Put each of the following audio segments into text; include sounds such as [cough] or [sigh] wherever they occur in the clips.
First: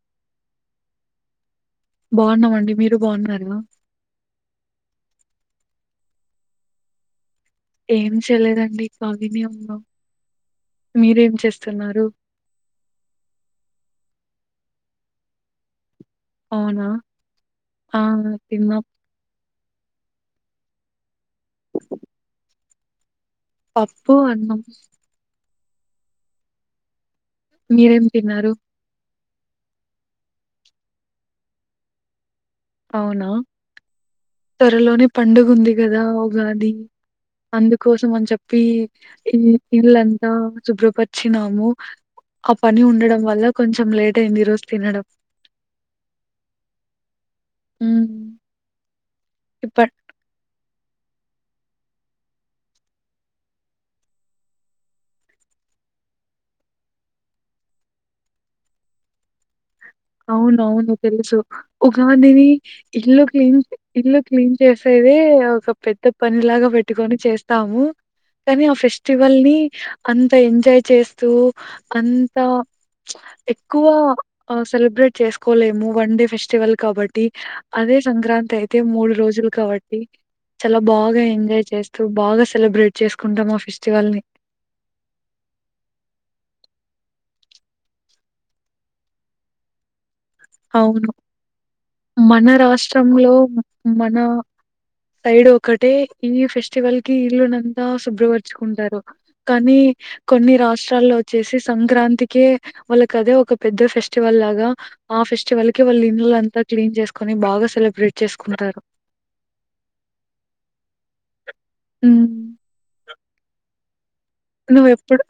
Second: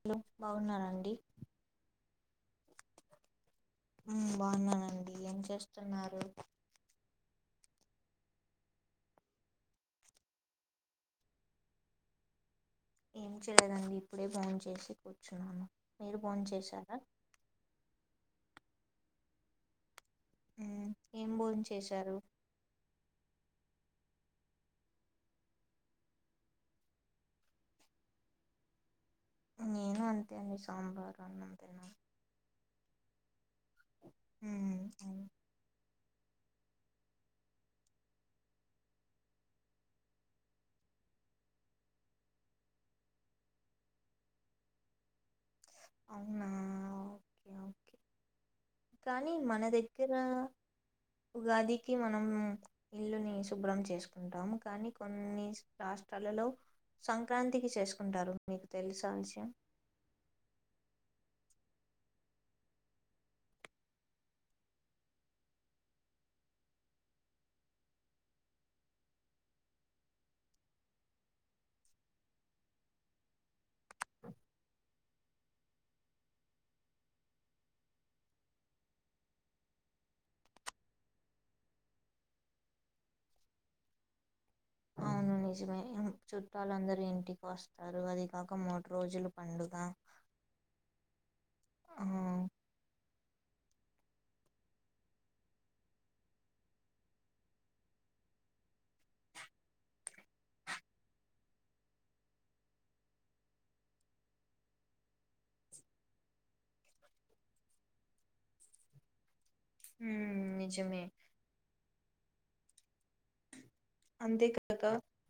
Hello బాగున్నారా అండి బాగున్నామండి మీరు బాగున్నారా ఉమ్ బాగున్నానండి ఏం చేస్తున్నారు ఏం చేయలేదండి ఖాళీనే ఉన్నం మీరేం చేస్తున్నారు ఏం చేయలేదండి ఇప్పుడే బోం చేసి కూర్చున్నాను మీరు ఫోన్ అవునా చేశారా ఆ తిన్నం ఉమ్ ఏం భోం చేశారు పప్పు అన్నం మీరేం తిన్నారు నేను అంతే అండి సాంబారు అన్నం తిన్న అవునా మ్మ్ త్వరలోనే పండుగ ఉంది కదా ఉగాది అందుకోసం అని చెప్పి ఈ ఇళ్ళంతా శుభ్రపరిచినాము ఆ పని ఉండడం వల్ల కొంచెం లేట్ అయింది ఈ రోజు తినడం అవునా ఓకే ఓకే. ఊ మ్ కానీ మన దగ్గర [inaudible] ఉగాదికి మనం ఇల్లుని శుభ్రం చేసుకుంటాము కానీ కొన్ని రాష్ట్రాలు లో సంక్రాంతికి చేసుకుంటారు మీకు తెలుసా విషయం అవును అవును తెలుసు ఉగాదిని ఇల్లు క్లీన్ ఇల్లు క్లీన్ చేసే అదే ఒక పెద్ద పని లాగా పెట్టుకొని చేస్తాము కానీ ఆ ఫెస్టివల్ ని అంత ఎంజాయ్ చేస్తూ అంత ఎక్కువ సెలబ్రేట్ చేసుకోలేము వన్ డే ఫెస్టివల్ కాబట్టి అదే సంక్రాంతి అయితే మూడు రోజులు కాబ బట్టి చాలా బాగా ఎంజాయ్ చేస్తూ బాగా సెలబ్రేట్ చేసుకుంటాం ఆ ఫెస్టివల్ ని [inaudible] అవును నిజమే చుట్టాలందరూ ఇంటికి వస్తారు అది కాక మూడు రోజులు పండుగ అవును ఆ మన రాష్ట్రంలో మన సైడ్ ఒకటే ఈ ఫెస్టివల్ కి ఇల్లునంతా శుభ్రపరుచుకుంటారు కానీ కొన్ని రాష్ట్రాల్లో వచ్చేసి సంక్రాంతికే వాళ్ళకి అదే ఒక పెద్ద ఫెస్టివల్ లాగా ఆ ఫెస్టివల్ కి వాళ్ళు ఇల్లంతా క్లీన్ చేసుకొని బాగా సెలబ్రేట్ చేసుకుంటారు హుమ్ నిజమే మ్ అంతేకాక నువ్ ఎప్పుడు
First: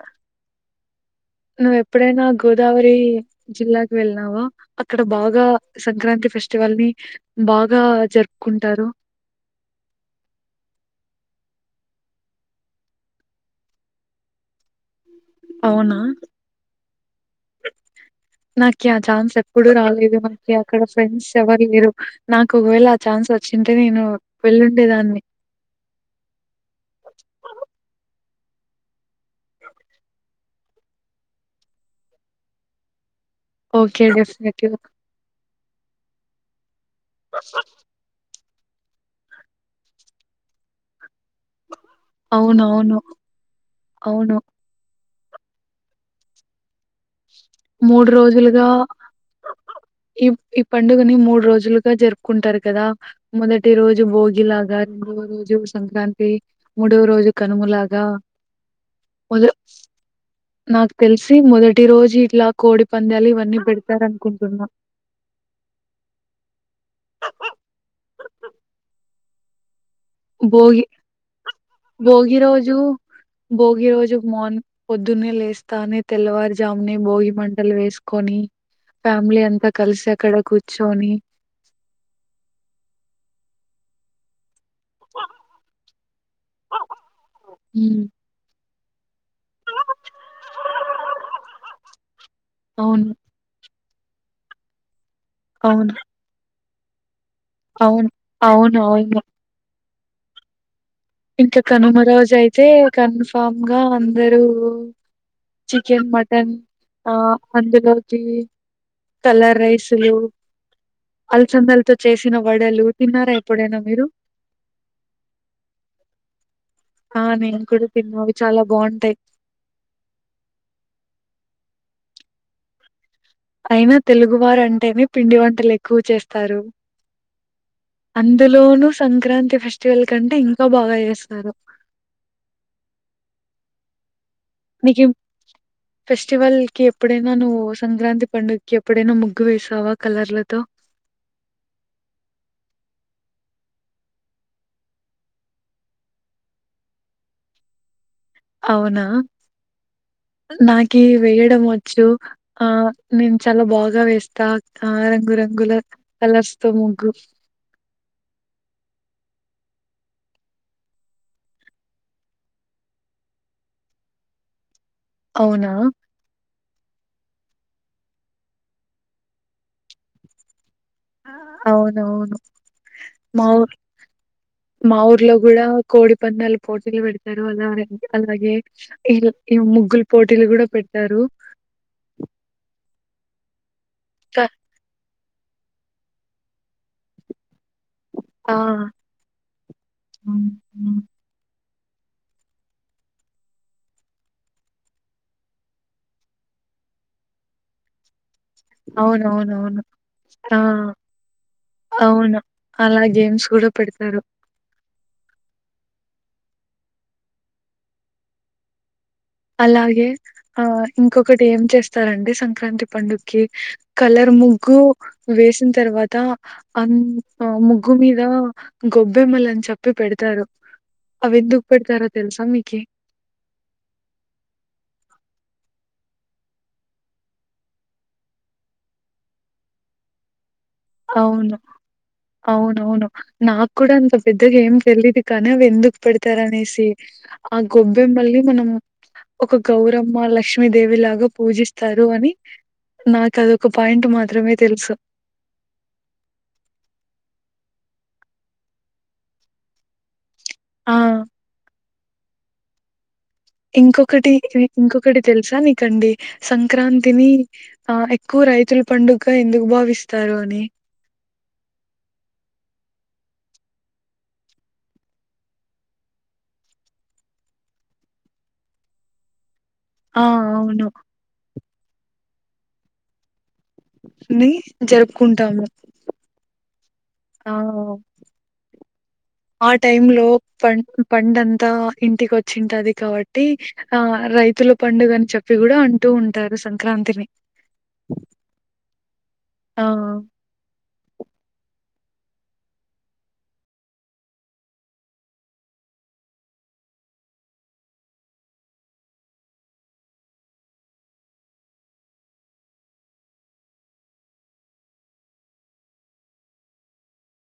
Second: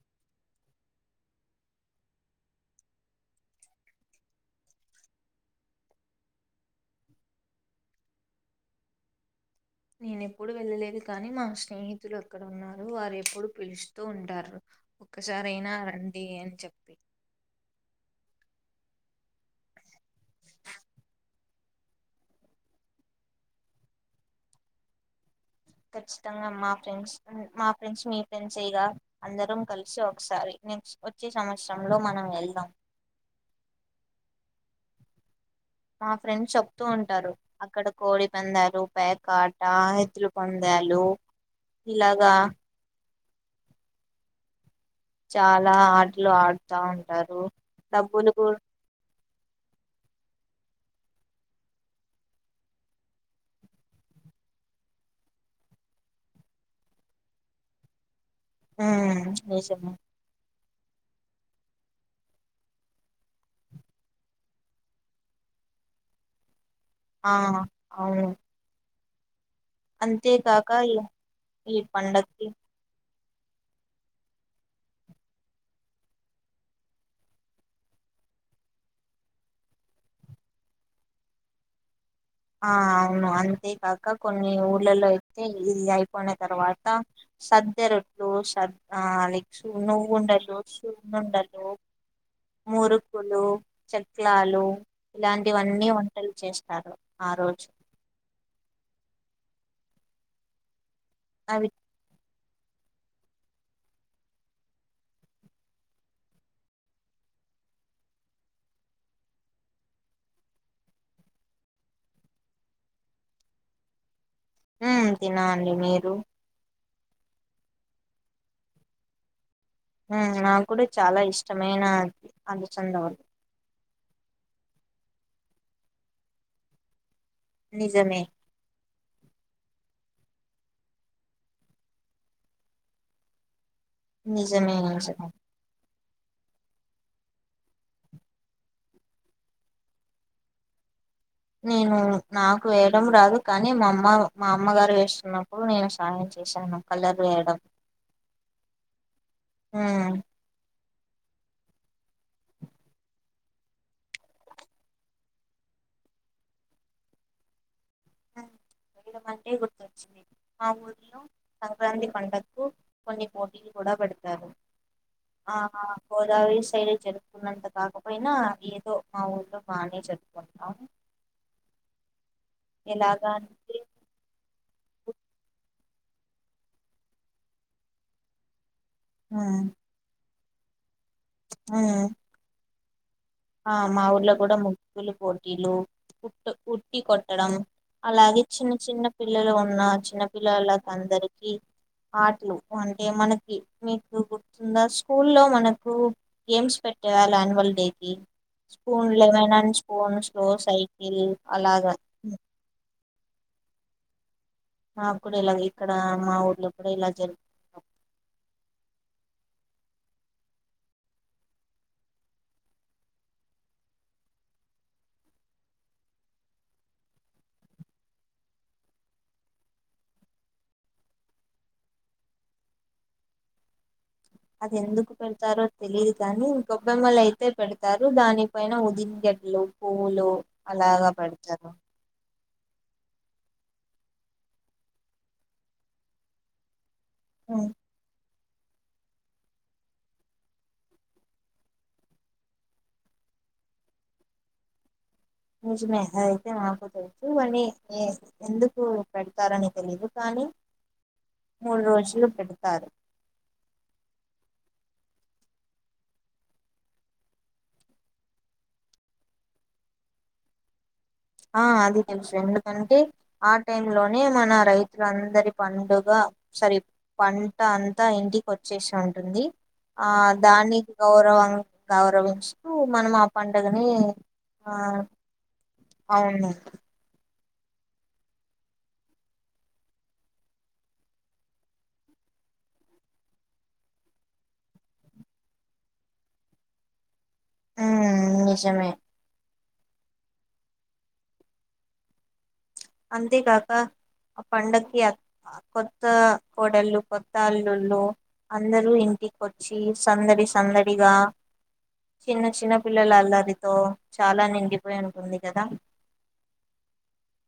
నువ్వు ఎప్పుడైనా గోదావరి జిల్లాకి వెళ్ళినావ అక్కడ బాగా సంక్రాంతి ఫెస్టివల్ ని బాగా జరుపుకుంటారు నేను ఎప్పుడు వెళ్ళలేదు కానీ మా స్నేహితులు అక్కడ ఉన్నారు వారు ఎప్పుడు పిలుస్తూ ఉంటారు ఒక్కసారి అయినా అవునా రండి అని చెప్పి నాకి ఆ ఛాన్స్ ఎప్పుడూ రాలేదు మనకి అక్కడ ఫ్రెండ్స్ ఎవరు లేరు నాకు ఒకవేళ ఆ ఛాన్స్ వస్ వచ్చింటే నేను వెళ్ళుండేదాన్ని ఖచ్చితంగా మా ఫ్రెండ్స్ మా ఫ్రెండ్స్ మీ ఫ్రెండ్స్ఏగా అందరం కలిసి ఒకసారి నెక్స్ట్ వచ్చే సంవత్సరంలో మనం వెళ్దాం ఓకే డెఫినెట్ గా మా ఫ్రెండ్ చెప్తూ ఉంటారు అక్కడ కోడి పందాలు ప్యాకాట ఎద్దుల పందాలు ఇలాగా అవునవును అవును చాలా ఆటలు ఆడుతా ఉంటారు డబ్బులు కు రోజులుగా [inaudible] ఈ ఈ పండుగని మూడు రోజులుగా జరుపుకుంటారు కదా మొదటి రోజు భోగిలాగా రెండవ రోజు సంక్రాంతి మూడవ రోజు కనుమ లాగా మ్ నిజమే నాకు తెలిసి మొద ప్రతి రోజు ఇట్లా కోడి పందాలు ఇవన్నీ పెడతారనుకుంటున్నా [inaudible] ఆ అవును అంతేకాక భోగి ఈ ఈ భోగి పండక్కి రోజు భోగి రోజు మార్నింగ్ పొద్దున్నే లేస్తానే తెల్లవారుజామునే భోగి మంటలు వేస్ కొని ఫ్యామిలీ అంతా కలిసి అక్కడ కూర్చొని ఆ అవును అంతేకాక కొన్ని ఊ ఇళ్లల్లో అయితే ఇది అయిపోయిన తర్వాత సద్దే హ్మ్ రొట్లు సర్ ఆ లైక్ నువ్వుండలు సున్నుండలు అవును. మురుకులు చెక్లాలు ఇలాంటివన్నీ అవును. వంటలు చేస్తారు ఆ రోజు అవును అవును అవును ఇంకా అవి కనుమ రోజు అయితే కన్ఫామ్ గా అందరూ చికెన్ మటన్ ఆ అందులోకి కలర్ రైసులు అలసందలతో చేసిన వడలు తిన్నారా ఎప్పుడైనా మీరు మ్ తిన్నామండి మీరు ఆ నేను కూడా తిన్నాను అవి చాలా బాగుంటాయి మ్ నాకు కూడా చాలా ఇష్టమైన అలసంద వడలు అయినా తెలుగువారు అంటేనే పిండి వంటలు ఎక్కువ చేస్తారు నిజమే అందులోనూ సంక్రాంతి ఫెస్టివల్ కంటే ఇంకా బాగా చేస్తారు నిజమే స ఫెస్టివల్ కి ఎప్పుడైనా నువ్వు సంక్రాంతి పండుగకి ఎప్పుడైనా ముగ్గు వేసావా కలర్లతో [inaudible] నేను నాకు వేయడం రాదు కానీ మా అమ్మ మా అమ్మగారు వేస్తున్నప్పుడు నేను సాయం చూసాను కలర్ వేయడం అవునా ఉమ్ నాకి కి వేయడం వచ్చు ఆ నేను చాలా బాగా వేస్తా ఆ రంగురంగులకి కలర్స్ తో ముగ్గు వయ అంటే గుర్తొచ్చింది మా ఊర్లో సంక్రాంతి పండక్కు కొన్ని పోటీలు పెడతారు ఆ అవునా? గోద సైడ్ జరుపుకున్నంత కాకపోయినా ఏదో మా ఊర్లో బాగానే జరుపుకో అవునవును ఎలాగా మాఊర్లో అంటే మా ఊర్లో కూడా కోడి పందాలు పోటీలు పెడతారు అలా అలాగే ఇగ ఇ ముగ్గులు పోటీలు కూడా పెట్ట మ్ ఆ మా ఊర్లో క కూడా ముగ్గులు పోటీలు ఉట్ ఉట్టి కొట్టడం అలాగే ఆ! చిన్న చిన్న పిల్లలు ఉన్న చిన్న పిల్లలకి అందరికి ఆటలు అంటే మనకి మీకు గుర్తుందా స్కూల్లో మనకు గేమ్స్ పెట్ట స్కూల్ అన్యూవల్ డేకి స్పూన్ అవున లెమన్ అండ్ అవునువును స్పూన్ స్లో ఆ సైకిల్ అలాగా అవును అలాగే గేమ్స్ కూడా పెడతారు మా కూడా ఇలాగ ఇక్కడ మా ఊర్లో కూడా ఇలా జరుగుం అలాగే ఆ ఇంకొకటి ఏం చేస్తారంటే సంక్రాంతి పండుగకి కలర్ ముగ్గు వేసిన తర్వాత అంద్ ముగ్గు మీద గొబ్బెమ్మ అని చెప్పి పెడతారు అవి ఎందుకు పెడతారో తెలుసా మీకు అది ఎందుకు పెడతారో తెలిదు కాని గొబ్బెమ్మలు అయితే పెడతారు దానిపైన ఉది గ పండ్లు పువ్వులు అలాగా అవును పెడతారు అవునవును నాకు కూడా అంత పెద్దగా ఏం తెలీదు కానీ అవి ఎందుకు పెడతారు అనేసి ఆ ఉమ్. గొబ్బెమ్మల్ని మనం ఒక గౌరమ్మ లక్ష్మీదేవి లాగా పూజిస్తారు అని నాకు అదొక పాయింట్ మాత్రమే తెలుసు నిజమే అది అయితే మాకు తెల్సు కాని ఎందుకు పెడతారని తెలిదు కానీ ఆ మూడు రోజులు పెడతారు ఇంకొకటి ఇంకొకటి తెలుసా నీకండి సంక్రాంతిని ఆ ఎక్కువ రైతుల పండుగ ఎందుకు భావిస్తారు అని ఆ అది తెలుసు ఎందుకంటే ఆ టైం లోనే మన రైతులు అందరి పండుగ సరి పంట అంతా ఇంటికి వచ్చేసి ఉంటుంది ఆ దాన్ని గౌరవం గౌరవిస్తూ మనం ఆ పం ని జరుపుకుంటాము [unintelligible] కావ్ ఆ టైం లో పం పండంతా ఇంటికి వచ్చింటది కాబట్టి ఆ రైతుల పండుగ అని చెప్పి కూడా అంటూ ఉంటారు సంక్రాంతిని ఆ నిజమే ఆ అంతేకాకా ఆ పండకి అ కొత్త కోడలు కొత్త అల్లుల్లో అందరూ ఇం టికొచ్చి సందడి సందడిగా చిన్న చిన్న పిల్లల అల్లరితో చాలా నిండిపోయి ఉంటుంది కదా అ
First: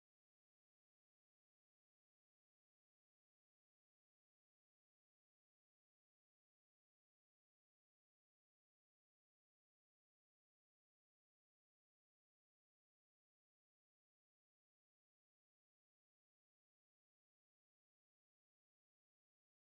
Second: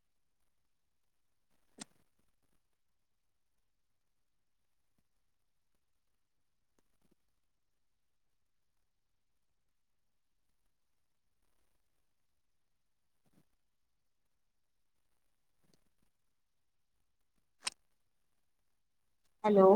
హలో